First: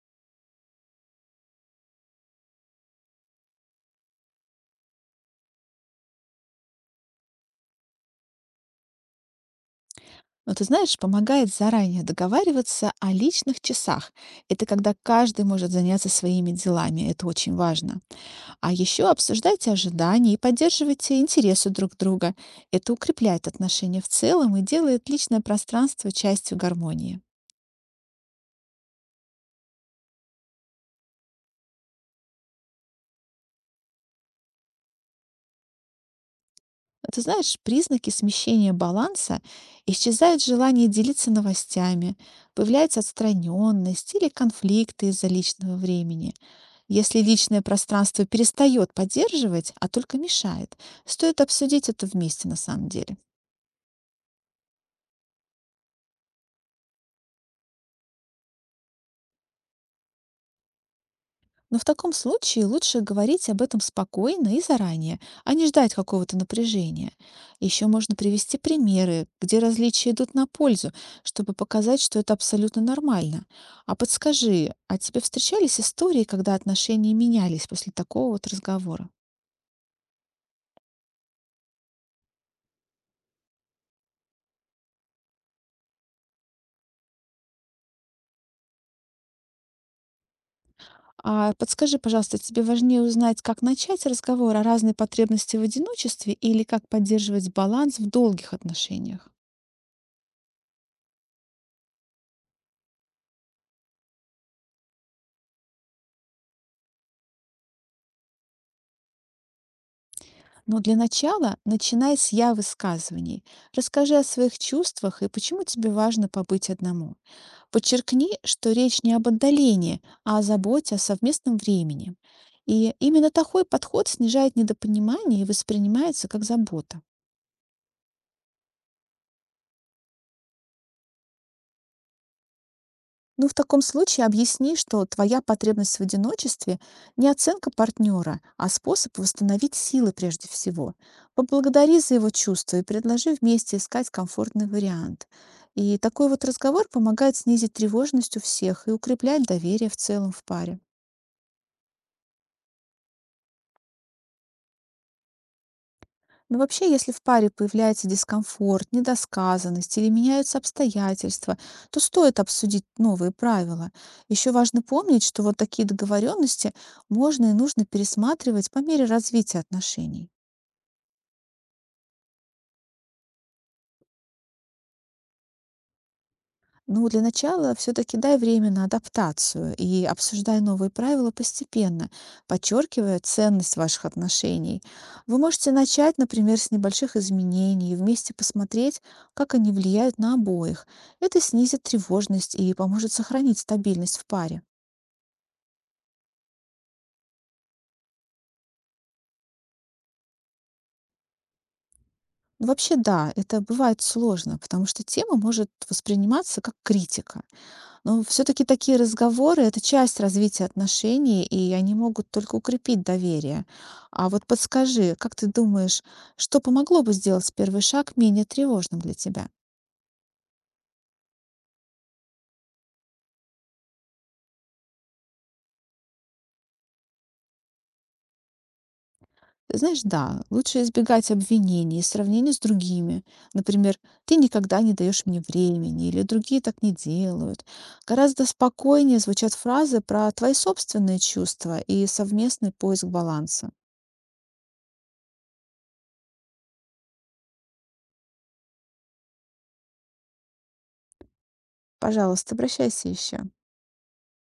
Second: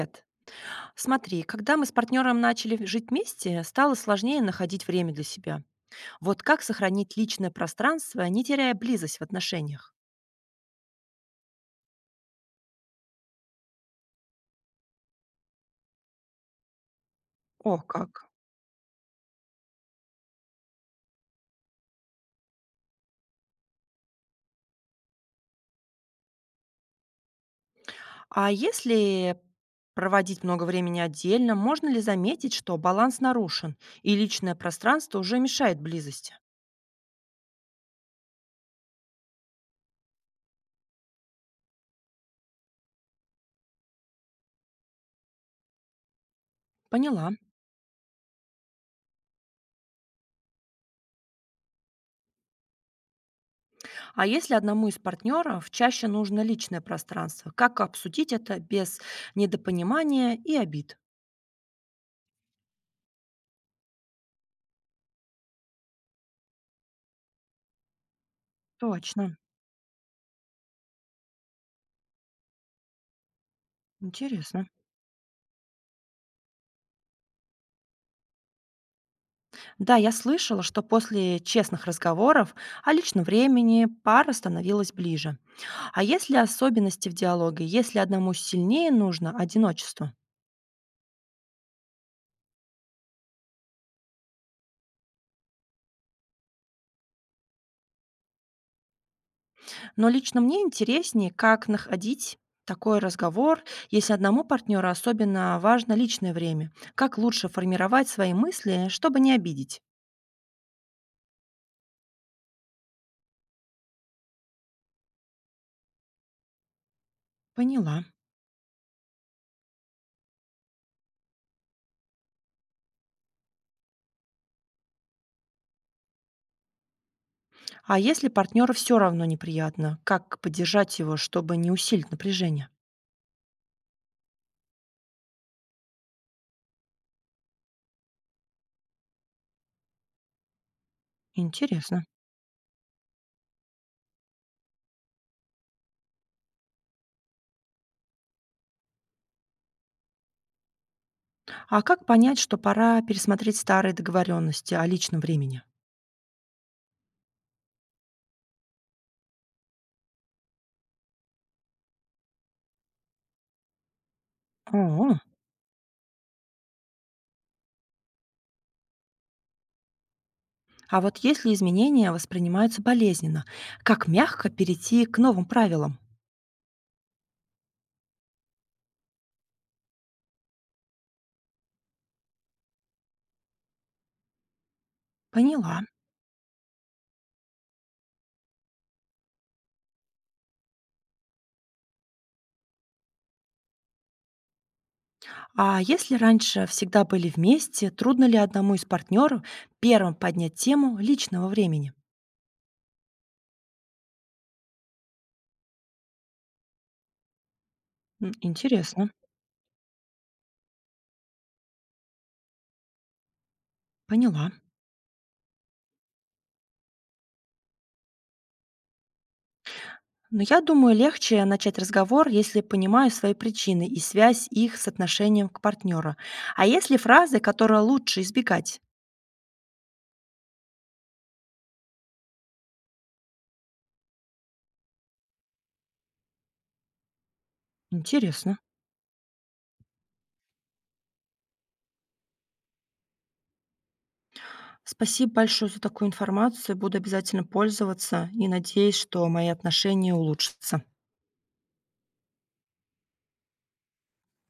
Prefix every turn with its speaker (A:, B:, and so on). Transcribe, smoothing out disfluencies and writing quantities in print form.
A: Эт. Смотри, когда мы с партнером начали жить вместе, стало сложнее находить время для себя. Вот как сохранить личное пространство, не теряя близость в отношениях?
B: Но ты знаешь, помогает заранее договариваться о личных часах. Это когда каждый может заняться своими делами, это очень
A: О,
B: важно.
A: как.
B: А еще обсуждайте ожидания и поддерживайте интересы друг друга. Это укрепляет отношения в целом и делает личное пространство частью гармонии.
A: А если проводить много времени отдельно, можно ли заметить, что баланс нарушен, и личное пространство уже мешает близости?
B: Ты знаешь, признаки смещения баланса — исчезает желание делиться новостями, появляется отстраненность или конфликты из-за личного времени. Если
A: Поняла.
B: личное пространство перестает поддерживать, а только мешает, стоит обсудить это вместе на самом деле.
A: А если одному из партнеров чаще нужно личное пространство, как обсудить это без недопонимания и обид?
B: Но в таком случае лучше говорить об этом спокойно и заранее, а не ждать какого-то напряжения. Еще можно привести примеры,
A: Точно.
B: где различия идут на пользу, чтобы показать, что это абсолютно нормально. А
A: Интересно.
B: подскажи, а тебе встречались истории, когда отношения менялись после такого вот разговора?
A: Да, я слышала, что после честных разговоров о личном времени пара становилась ближе. А есть ли особенности в диалоге, если одному сильнее нужно одиночество?
B: А подскажи, пожалуйста, тебе важнее узнать, как начать разговор о разной потребности в одиночестве или как поддерживать баланс в долгих отношениях?
A: Но лично мне интереснее, как находить такой разговор, если одному партнеру особенно важно личное время. Как лучше формировать свои мысли, чтобы не обидеть?
B: Но для начала начинай с «я» высказываний. Расскажи о своих чувствах и почему тебе важно побыть одному.
A: Поняла.
B: Подчеркни, что речь не об отдалении, а о заботе о совместном времени. И именно такой подход снижает недопонимание и воспринимается как забота.
A: А если партнеру все равно неприятно, как поддержать его, чтобы не усилить напряжение?
B: Ну, в таком случае объясни, что твоя потребность в одиночестве — не оценка партнера, а способ восстановить силы прежде всего. Поблагодари
A: Интересно.
B: за его чувства и предложи вместе искать комфортный вариант. И такой вот разговор помогает снизить тревожность у всех и укреплять доверие в целом в паре.
A: А как понять, что пора пересмотреть старые договоренности о личном времени?
B: Но вообще, если в паре появляется дискомфорт, недосказанность или меняются обстоятельства, то стоит обсудить новые правила. Еще важно
A: О.
B: помнить, что вот такие договоренности можно и нужно пересматривать по мере развития отношений.
A: А вот если изменения воспринимаются болезненно, как мягко перейти к новым правилам?
B: Ну, для начала все-таки дай время на адаптацию и обсуждай новые правила постепенно, подчеркивая ценность ваших отношений. Вы можете
A: Поняла.
B: начать, например, с небольших изменений и вместе посмотреть, как они влияют на обоих. Это снизит тревожность и поможет сохранить стабильность в паре.
A: А если раньше всегда были вместе, трудно ли одному из партнеров первым поднять тему личного времени?
B: Вообще, да, это бывает сложно, потому что тема может восприниматься как критика. Но
A: М,
B: все-таки такие
A: интересно.
B: разговоры — это часть развития отношений, и они могут только укрепить доверие. А вот
A: Поняла.
B: подскажи, как ты думаешь, что помогло бы сделать первый шаг менее тревожным для тебя?
A: Но я думаю, легче начать разговор, если понимаю свои причины и связь их с отношением к партнеру. А если фразы, которые лучше избегать?
B: Ты знаешь, да, лучше избегать обвинений и сравнений с другими. Например, ты никогда не даешь мне времени, или другие так не делают. Гораздо
A: Интересно.
B: спокойнее звучат фразы про твои собственные чувства и совместный поиск баланса.
A: Спасибо большое за такую информацию. Буду обязательно пользоваться и надеюсь, что мои отношения улучшатся.
B: Пожалуйста, обращайся еще.